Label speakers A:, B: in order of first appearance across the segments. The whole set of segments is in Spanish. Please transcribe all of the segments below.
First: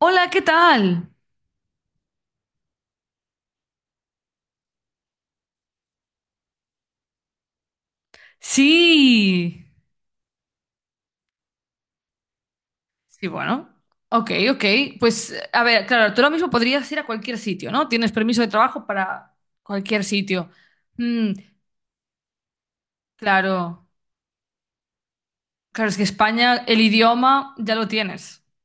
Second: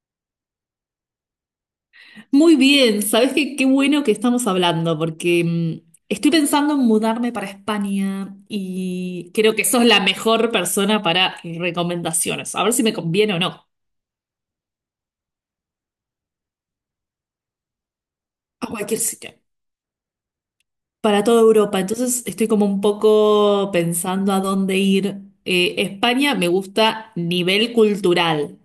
A: Hola, ¿qué tal?
B: Muy bien, ¿sabes qué? Qué bueno que estamos hablando, porque estoy pensando en mudarme para España y creo
A: Sí,
B: que sos la mejor persona para recomendaciones. A ver si me
A: sí,
B: conviene o no.
A: bueno. Ok, ok. Pues, a ver, claro, tú lo mismo podrías ir a cualquier sitio, ¿no? Tienes permiso de
B: A
A: trabajo
B: cualquier sitio.
A: para cualquier sitio.
B: Para
A: Mm,
B: toda Europa. Entonces estoy como un poco
A: claro,
B: pensando a dónde ir.
A: claro, es que
B: España me
A: España, el
B: gusta
A: idioma ya lo tienes.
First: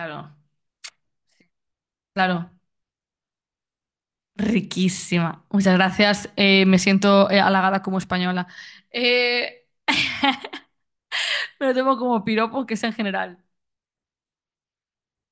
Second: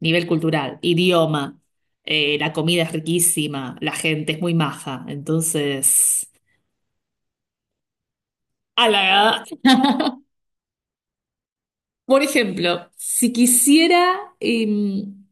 B: nivel cultural, idioma.
A: claro.
B: La comida es riquísima, la gente es muy maja.
A: Riquísima. Muchas gracias.
B: Entonces.
A: Me siento halagada como española.
B: A la
A: Eh, Me lo tomo
B: Por
A: como piropo, que es
B: ejemplo,
A: en
B: si
A: general.
B: quisiera,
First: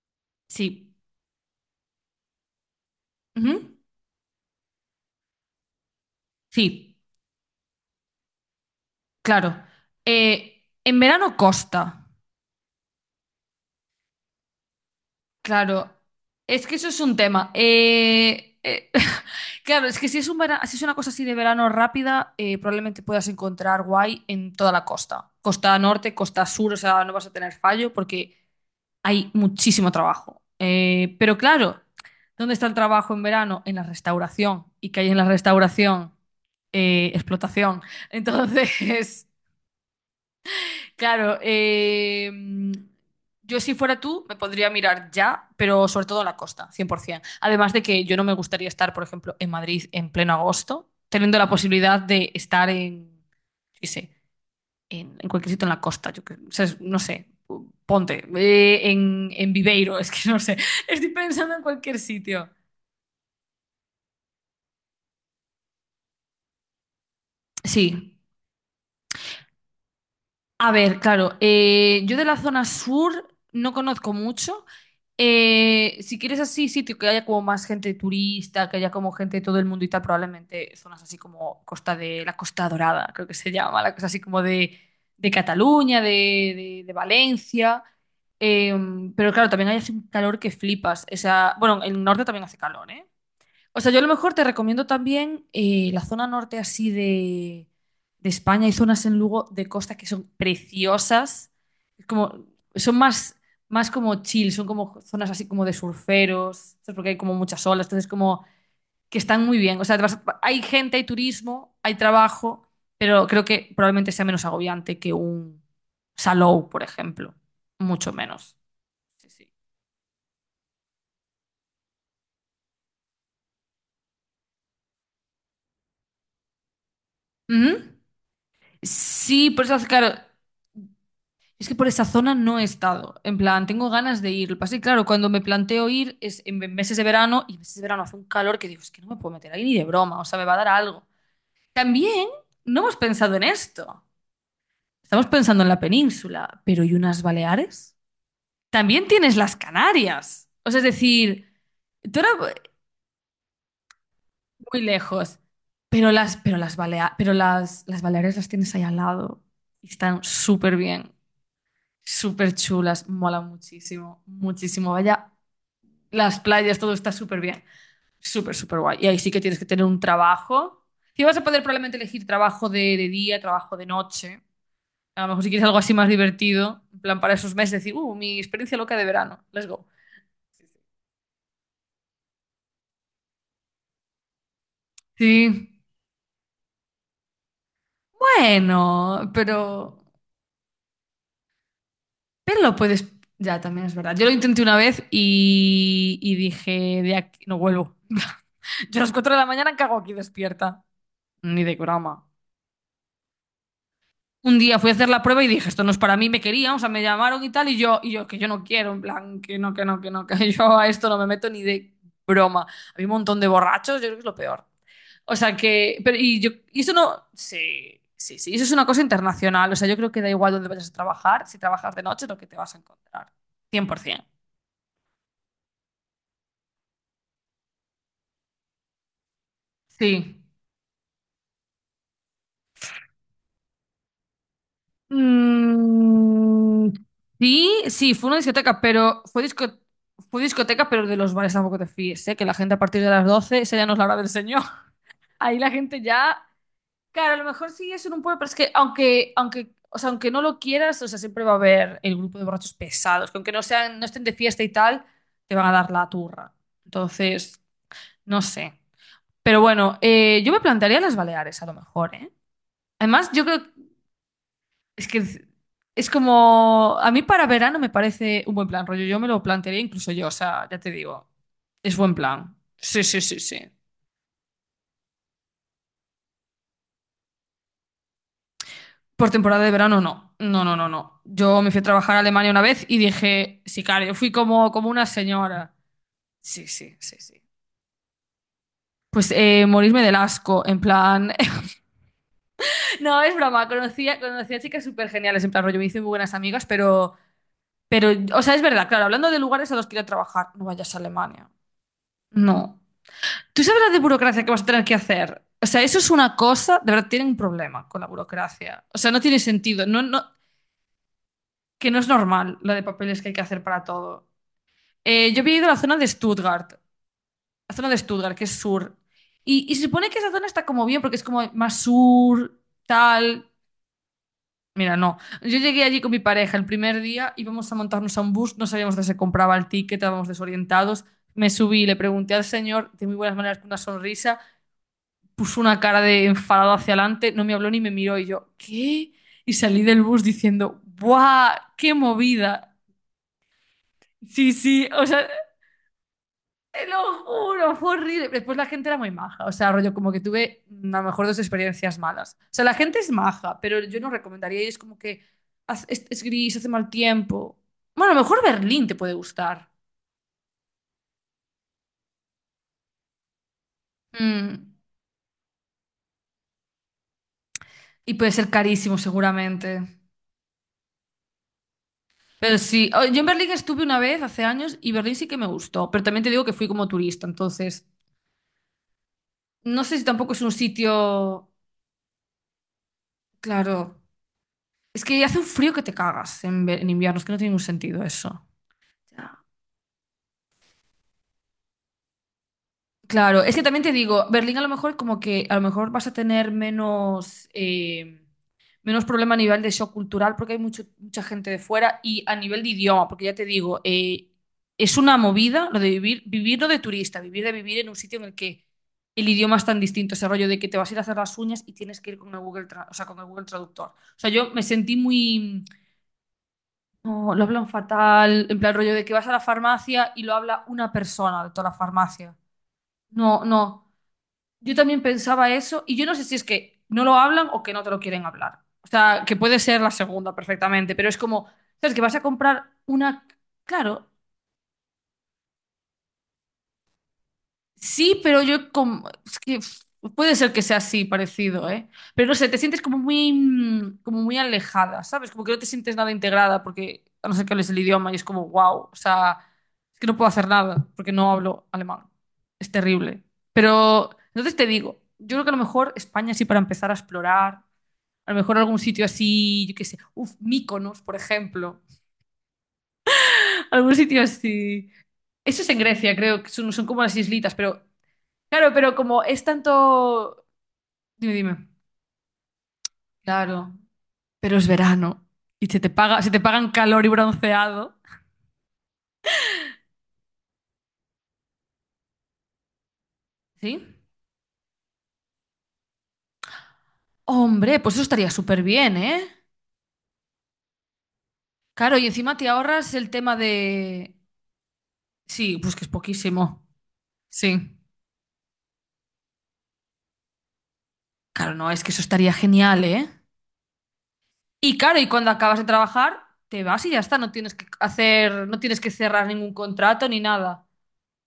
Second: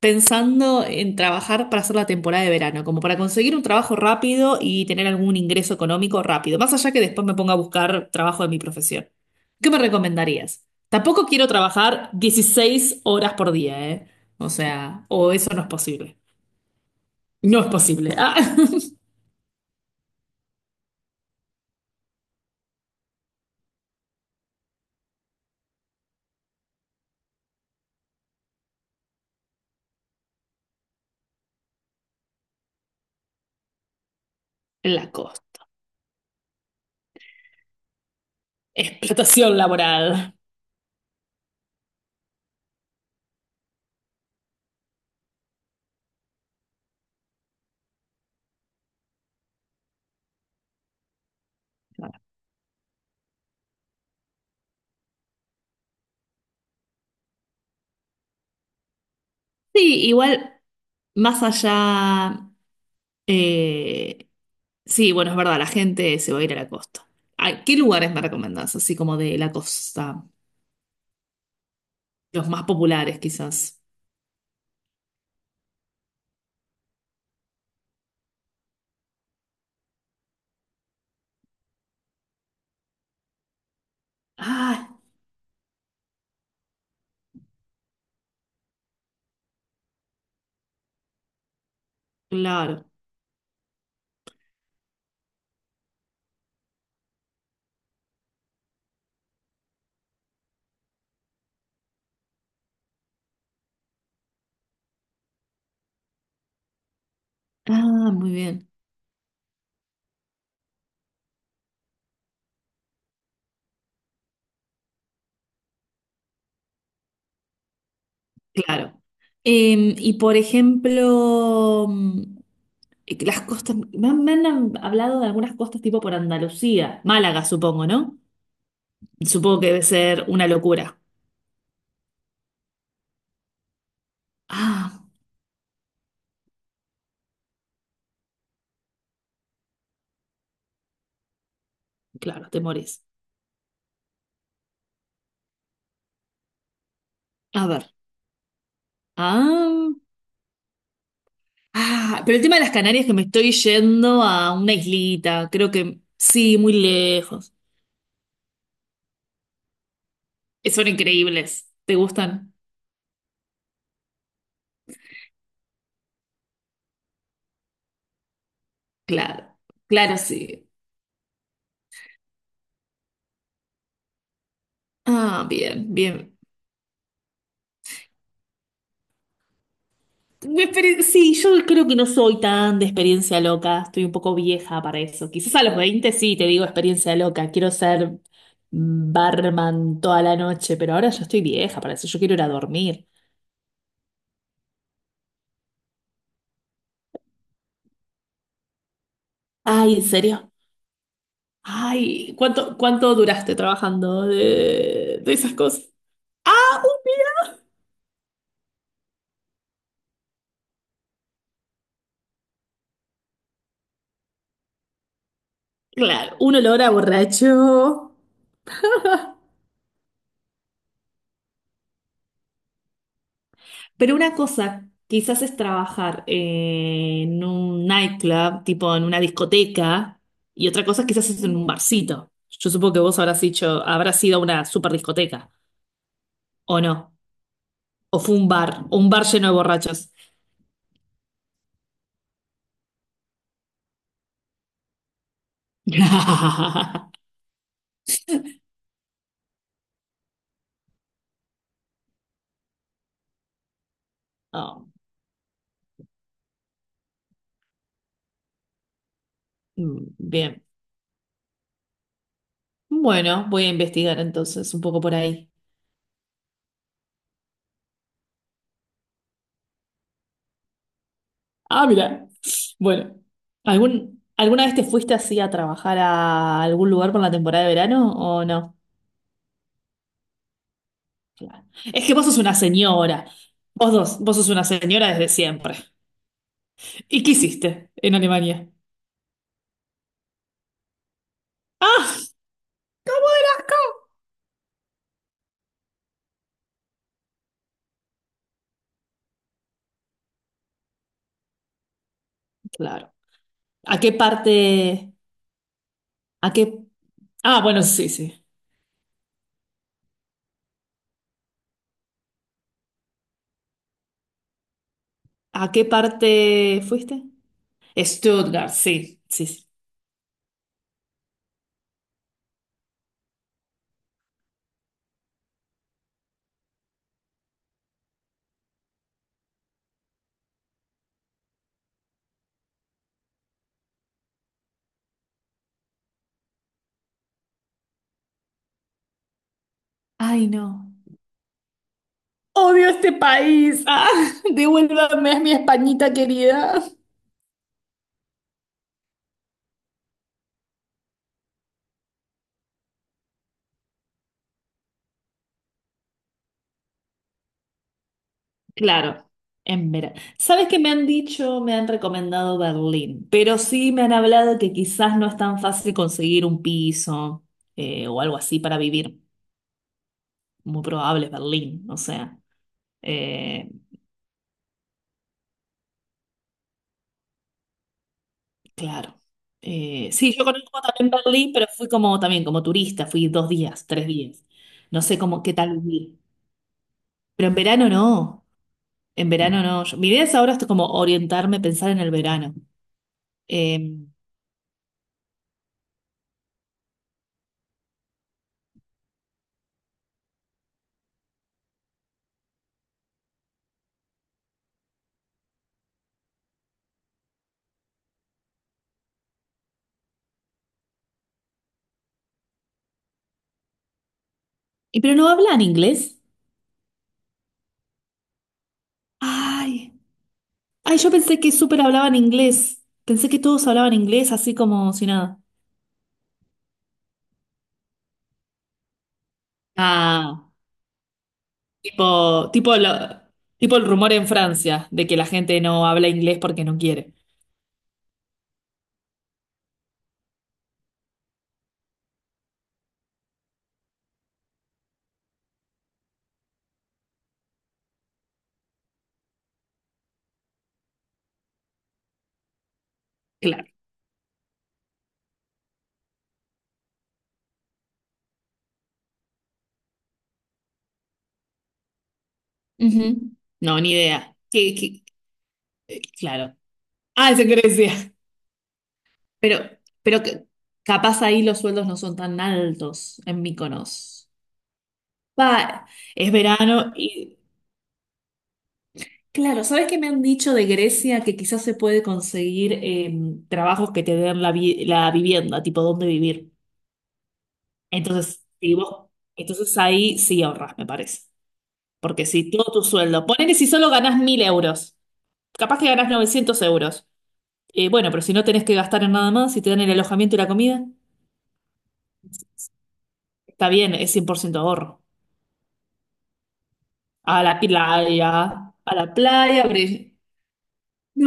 B: pensando
A: Sí.
B: en trabajar para hacer la temporada de verano, como para
A: Ujú.
B: conseguir un trabajo rápido y tener algún ingreso económico rápido, más allá
A: Sí,
B: que después me ponga a buscar trabajo de mi profesión,
A: claro.
B: ¿qué me recomendarías?
A: En
B: Tampoco
A: verano
B: quiero
A: costa.
B: trabajar 16 horas por día, ¿eh? O sea, o eso no es
A: Claro,
B: posible.
A: es que eso es un tema.
B: No es posible. Ah,
A: Claro, es que si es una cosa así de verano rápida, probablemente puedas encontrar guay en toda la costa. Costa norte, costa sur, o sea, no vas a tener fallo porque hay muchísimo trabajo. Pero claro, ¿dónde está el trabajo en verano? En la restauración. ¿Y qué hay
B: la
A: en la
B: costa.
A: restauración? Explotación. Entonces,
B: Explotación laboral.
A: Claro, yo si fuera tú me podría mirar ya, pero sobre todo la costa, 100%. Además de que yo no me gustaría estar, por ejemplo, en Madrid en pleno agosto, teniendo la posibilidad de estar en, yo qué sé, en cualquier sitio en la costa, o sea, no sé, ponte, en Viveiro,
B: Sí,
A: es que no sé,
B: igual,
A: estoy
B: más
A: pensando en cualquier
B: allá.
A: sitio.
B: eh, Sí, bueno, es verdad, la gente se va a ir a la costa. Ay, ¿qué lugares
A: Sí,
B: me recomendás? Así como de la costa.
A: a ver, claro, yo de la
B: Los
A: zona
B: más populares,
A: sur no
B: quizás.
A: conozco mucho. Si quieres así sitio que haya como más gente turista, que haya como gente de todo el mundo y tal, probablemente zonas así como Costa de la Costa Dorada, creo que se llama, la cosa así como
B: Ah,
A: de Cataluña, de, de Valencia. Eh, pero claro, también hay así un calor que flipas. O sea, bueno, en el norte también hace
B: claro.
A: calor, ¿eh? O sea, yo a lo mejor te recomiendo también la zona norte así de España. Hay zonas en Lugo de costa que son preciosas. Es como, son más, más como chill, son como zonas así como de surferos, ¿sabes? Porque hay como muchas olas, entonces
B: Ah, muy
A: como
B: bien.
A: que están muy bien. O sea, hay gente, hay turismo, hay trabajo, pero creo que probablemente sea menos agobiante que un Salou, por ejemplo. Mucho menos.
B: Claro.
A: Sí, sí.
B: Y por ejemplo, las costas. Me han hablado de algunas costas tipo por Andalucía. Málaga,
A: Ujú.
B: supongo, ¿no?
A: Sí,
B: Supongo
A: por
B: que
A: eso,
B: debe
A: claro,
B: ser una locura.
A: es que por esa zona no he estado. En plan, tengo ganas de ir. Lo que pasa es que,
B: Ah,
A: claro, cuando me planteo ir es en meses de verano y en meses de verano hace un calor que digo, es que no me puedo meter ahí ni de broma, o sea, me va a dar algo. También
B: claro, te
A: no hemos
B: morís.
A: pensado en esto. Estamos pensando en la península, pero ¿y unas
B: A ver.
A: Baleares? También tienes las
B: Ah.
A: Canarias. O sea, es decir, tú
B: Ah, pero el
A: ahora
B: tema de las Canarias es que me estoy yendo a una
A: muy lejos,
B: islita, creo que
A: pero las, pero
B: sí, muy
A: las, Balea- pero
B: lejos.
A: las, las Baleares las tienes ahí al lado y están súper
B: Son
A: bien,
B: increíbles. ¿Te gustan?
A: súper chulas, mola muchísimo, muchísimo. Vaya las playas, todo está súper bien. Súper, súper guay. Y ahí sí que
B: Claro,
A: tienes que tener un
B: claro, sí.
A: trabajo. Si vas a poder probablemente elegir trabajo de día, trabajo de noche. A lo mejor
B: Ah,
A: si quieres algo así
B: bien,
A: más
B: bien.
A: divertido, en plan para esos meses, decir, mi experiencia loca de verano, let's go.
B: Sí, yo creo que no soy tan de experiencia loca, estoy un poco vieja para eso. Quizás a
A: Sí,
B: los 20 sí te digo experiencia loca, quiero ser
A: bueno,
B: barman
A: pero,
B: toda la noche, pero ahora yo estoy vieja para eso, yo quiero ir a
A: pero lo
B: dormir.
A: puedes, ya también es verdad. Yo lo intenté una vez y dije, de aquí no vuelvo. Yo a las 4 de la mañana, ¿qué
B: Ay,
A: hago
B: ¿en
A: aquí
B: serio?
A: despierta? Ni de broma.
B: Ay, ¿cuánto, cuánto duraste trabajando
A: Un día fui a hacer la
B: de
A: prueba y
B: esas
A: dije, esto
B: cosas?
A: no es para mí, me querían,
B: Ah,
A: o sea, me llamaron y tal, y yo, que yo no quiero, en plan, que no, que no, que no, que yo a esto no me meto ni de broma. Había un montón de borrachos, yo creo que es lo peor. O sea, que, pero,
B: claro,
A: y yo,
B: un
A: y
B: olor a
A: eso no, sí,
B: borracho.
A: sí, sí, eso es una cosa internacional, o sea, yo creo que da igual dónde vayas a trabajar, si trabajas de noche es lo que te vas a encontrar,
B: Pero
A: 100%.
B: una cosa, quizás es trabajar en un nightclub, tipo en una discoteca,
A: Sí.
B: y otra cosa quizás es en un barcito. Yo supongo que vos habrás dicho, habrás sido una super discoteca, o
A: Mm,
B: no,
A: sí, sí,
B: o
A: fue
B: fue
A: una
B: un bar,
A: discoteca,
B: o un
A: pero
B: bar lleno de borrachos.
A: fue discoteca, pero de los bares tampoco te fíes, ¿eh? Que la gente a partir de las 12, esa ya no es la hora del señor. Ahí la gente ya, claro, a lo mejor sí es en un pueblo, pero es que aunque, o sea, aunque no lo quieras, o sea, siempre va a haber el grupo de borrachos pesados, que aunque no sean, no estén de fiesta y
B: Oh,
A: tal, te van a dar la turra. Entonces, no sé. Pero bueno, yo me
B: bien.
A: plantearía las Baleares a lo mejor, ¿eh? Además, yo
B: Bueno,
A: creo,
B: voy a investigar entonces un poco
A: es
B: por
A: que es
B: ahí.
A: es como, a mí para verano me parece un buen plan, rollo, yo me lo plantearía incluso yo, o sea, ya te digo,
B: Ah,
A: es buen
B: mira.
A: plan. Sí,
B: Bueno,
A: sí, sí, sí.
B: ¿algún, alguna vez te fuiste así a trabajar a algún lugar por la temporada de verano o no?
A: Por temporada de verano no, no, no, no, no. Yo
B: Claro.
A: me fui a
B: Es que
A: trabajar a
B: vos sos
A: Alemania
B: una
A: una vez y
B: señora.
A: dije, sí,
B: Vos
A: claro, yo
B: dos,
A: fui
B: vos sos una
A: como, como una
B: señora desde
A: señora.
B: siempre.
A: Sí, sí, sí,
B: ¿Y qué
A: sí.
B: hiciste en Alemania?
A: Pues morirme del asco, en plan...
B: Ah,
A: No, es broma, conocía chicas súper geniales, en plan rollo, me hice muy buenas amigas, pero, o sea, es verdad, claro, hablando de lugares a los que ir a trabajar, no vayas a Alemania. No.
B: claro.
A: ¿Tú sabes la de
B: ¿A qué
A: burocracia que vas a tener que
B: parte?
A: hacer? O sea, eso es una
B: ¿A qué?
A: cosa, de verdad, tienen un
B: Ah, bueno,
A: problema con la
B: sí, sí.
A: burocracia. O sea, no tiene sentido, no, no, que no es normal la de papeles que hay que hacer para todo. Yo había ido a
B: ¿A
A: la
B: qué
A: zona de Stuttgart,
B: parte fuiste?
A: que es
B: Stuttgart,
A: sur.
B: sí, sí, sí.
A: Y se supone que esa zona está como bien, porque es como más sur, tal. Mira, no. Yo llegué allí con mi pareja el primer día, íbamos a montarnos a un bus, no sabíamos dónde se compraba el ticket, estábamos desorientados. Me subí, le pregunté al señor, de muy buenas maneras, con una sonrisa, puso una cara de enfadado hacia adelante, no me habló ni me miró y yo, ¿qué? Y salí del bus
B: Ay,
A: diciendo,
B: no.
A: ¡buah! ¡Qué movida!
B: Odio este país. Ah,
A: Sí, sí, o sea,
B: devuélvame a mi Españita querida.
A: te lo juro, fue horrible. Después la gente era muy maja, o sea, rollo como que tuve a lo mejor dos experiencias malas. O sea, la gente es maja, pero yo no recomendaría y es como que es gris, hace mal tiempo. Bueno, a lo mejor Berlín te puede
B: Claro,
A: gustar.
B: en verano. ¿Sabes qué me han dicho? Me han recomendado Berlín, pero sí me han hablado
A: Mm,
B: que quizás no es tan fácil conseguir un piso
A: Y
B: o
A: puede
B: algo
A: ser
B: así para
A: carísimo
B: vivir.
A: seguramente.
B: Muy probable es Berlín, o sea,
A: Pero sí, o- yo en Berlín
B: eh,
A: estuve una vez hace años y Berlín sí que me gustó, pero también te digo que fui como turista, entonces
B: claro.
A: no sé si tampoco
B: Sí,
A: es
B: yo
A: un
B: conozco también
A: sitio,
B: Berlín, pero fui como también como turista, fui 2 días,
A: claro,
B: 3 días. No
A: es
B: sé
A: que hace
B: cómo
A: un
B: qué
A: frío
B: tal
A: que te
B: vivir.
A: cagas en invierno, es que no
B: Pero
A: tiene
B: en
A: ningún
B: verano
A: sentido
B: no,
A: eso.
B: en
A: Ya.
B: verano no. Yo- mi idea es ahora esto como orientarme, pensar en el verano.
A: Claro, es que también te
B: Eh,
A: digo, Berlín a lo mejor como que a lo mejor vas a tener menos, menos problema a nivel de shock cultural porque hay mucho, mucha gente de fuera y a nivel de idioma, porque ya te digo, es una movida lo de vivir, vivir no de turista, vivir de vivir en un sitio en el que el idioma es tan distinto, ese rollo de que te vas a ir a hacer las uñas y tienes que ir con el Google, o sea, con el Google Traductor. O sea, yo me sentí
B: pero no hablan
A: muy...
B: inglés.
A: No, lo hablan fatal, en plan rollo de que vas a la
B: Ay.
A: farmacia y lo habla una
B: Ay, yo pensé
A: persona de
B: que
A: toda la
B: súper hablaban
A: farmacia.
B: inglés. Pensé que
A: No,
B: todos
A: no.
B: hablaban inglés así
A: Yo
B: como
A: también
B: si nada.
A: pensaba eso y yo no sé si es que no lo hablan o que no te lo quieren hablar. O sea, que puede ser la segunda
B: Ah,
A: perfectamente, pero es como, ¿sabes? Que vas a
B: tipo,
A: comprar
B: tipo,
A: una...
B: tipo el
A: Claro,
B: rumor en Francia de que la gente no habla inglés porque no quiere.
A: sí, pero yo como... Es que pff, puede ser que sea así, parecido, ¿eh? Pero no sé, te sientes como muy, como muy alejada, ¿sabes? Como que no te sientes nada integrada porque, a no ser que hables el idioma y es como, wow, o sea, es que no puedo hacer nada porque no hablo alemán. Es terrible.
B: Claro.
A: Pero, entonces te digo, yo creo que a lo mejor España sí para empezar a explorar. A lo mejor algún sitio así, yo qué sé, uf, Mykonos, por ejemplo.
B: Ujú. No, ni
A: Algún sitio
B: idea.
A: así. Eso es en Grecia, creo, que
B: Claro.
A: son, son como las
B: Ah, es en
A: islitas, pero
B: Grecia.
A: claro, pero como es
B: Pero, pero
A: tanto.
B: que- capaz
A: Dime,
B: ahí los
A: dime.
B: sueldos no son tan altos en
A: Claro,
B: Mykonos.
A: pero es verano y se
B: Va,
A: te paga, se
B: es
A: te pagan
B: verano
A: calor y
B: y
A: bronceado.
B: claro, ¿sabes qué me han dicho de Grecia? Que quizás se puede conseguir
A: ¿Sí?
B: trabajos que te den la vivienda, tipo dónde vivir.
A: Hombre, pues eso estaría
B: Entonces,
A: súper
B: si
A: bien,
B: vos-
A: ¿eh?
B: entonces ahí sí ahorras, me parece.
A: Claro, y
B: Porque
A: encima te
B: si todo tu
A: ahorras el
B: sueldo,
A: tema
B: ponele si solo
A: de.
B: ganás 1.000 euros,
A: Sí, pues
B: capaz
A: que
B: que
A: es
B: ganás 900
A: poquísimo.
B: euros.
A: Sí.
B: Bueno, pero si no tenés que gastar en nada más, si te dan el alojamiento y la comida,
A: Claro, no, es que eso estaría genial, ¿eh?
B: está bien, es 100%
A: Y claro,
B: ahorro.
A: y cuando acabas de trabajar, te vas y ya está, no
B: A
A: tienes
B: la,
A: que
B: playa,
A: hacer,
B: a
A: no
B: la
A: tienes que cerrar ningún
B: playa,
A: contrato ni nada.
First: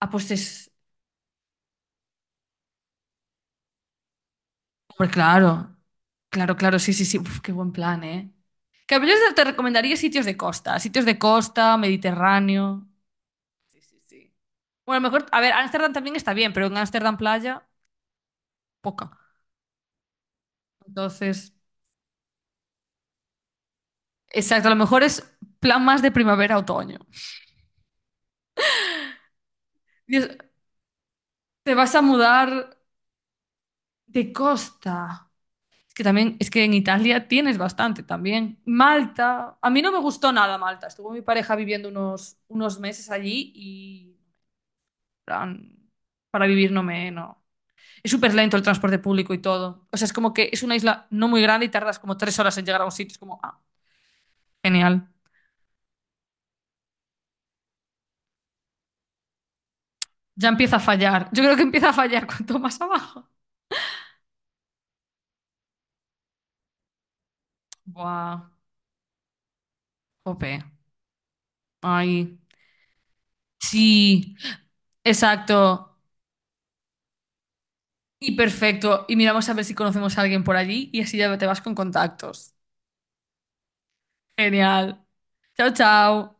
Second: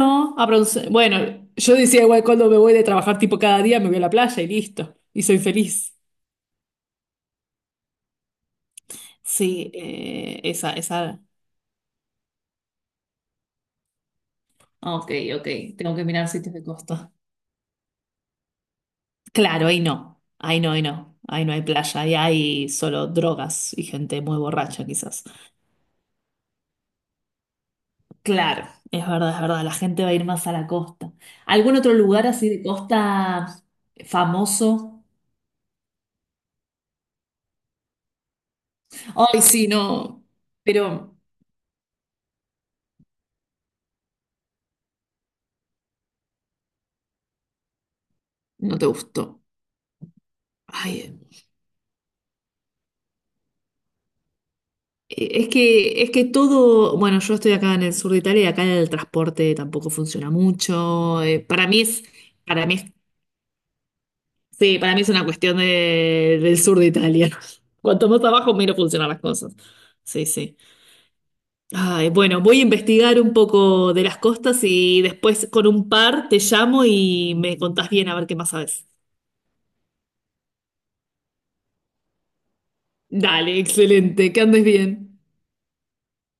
A: Ah, pues es,
B: bueno, yo decía igual cuando me voy de trabajar tipo cada día, me voy a la playa y listo.
A: hombre,
B: Y soy
A: claro,
B: feliz.
A: claro, claro, sí, sí, sí, uf, qué buen plan, ¿eh? Que yo te
B: Sí,
A: recomendaría
B: esa,
A: sitios de
B: esa.
A: costa, Mediterráneo. Sí, sí, sí. Bueno, a
B: Ok,
A: lo mejor, a
B: ok.
A: ver, Ámsterdam
B: Tengo que
A: también
B: mirar
A: está bien,
B: sitios de
A: pero en
B: costa.
A: Ámsterdam playa, poca.
B: Claro, ahí no. Ahí no, ahí no. Ahí no
A: Entonces,
B: hay playa, ahí hay solo drogas y gente muy
A: exacto, a lo
B: borracha
A: mejor es
B: quizás.
A: plan más de primavera-otoño.
B: Claro, es verdad, es verdad. La gente va a ir
A: Dios,
B: más a la costa.
A: te
B: ¿Algún
A: vas
B: otro
A: a
B: lugar
A: mudar
B: así de costa
A: de
B: famoso?
A: costa. Es que también, es que en Italia tienes bastante también.
B: Ay,
A: Malta,
B: sí,
A: a mí no me
B: no.
A: gustó nada Malta. Estuvo
B: Pero
A: mi pareja viviendo unos, unos meses allí y plan, para vivir no me... No. Es súper lento el
B: no te
A: transporte público y
B: gustó.
A: todo. O sea, es como que es una isla
B: Ay,
A: no muy grande y tardas como tres horas en llegar a un sitio. Es como, ah, genial.
B: Es que, todo, bueno, yo estoy acá en el sur de Italia y acá el transporte tampoco funciona
A: Ya empieza a
B: mucho.
A: fallar. Yo creo que
B: Para mí
A: empieza a
B: es,
A: fallar cuanto
B: para mí
A: más
B: es,
A: abajo.
B: sí, para mí es una cuestión de- del sur de Italia. Cuanto más
A: Buah,
B: abajo, menos funcionan las cosas. Sí, sí.
A: jope.
B: Ay,
A: Ay,
B: bueno, voy a investigar un poco de las
A: sí,
B: costas y después con un
A: exacto.
B: par te llamo y me contás bien a ver
A: Y
B: qué más sabes.
A: perfecto. Y miramos a ver si conocemos a alguien por allí y así ya te vas con contactos.
B: Dale, excelente, que andes bien.
A: Genial. Chao, chao.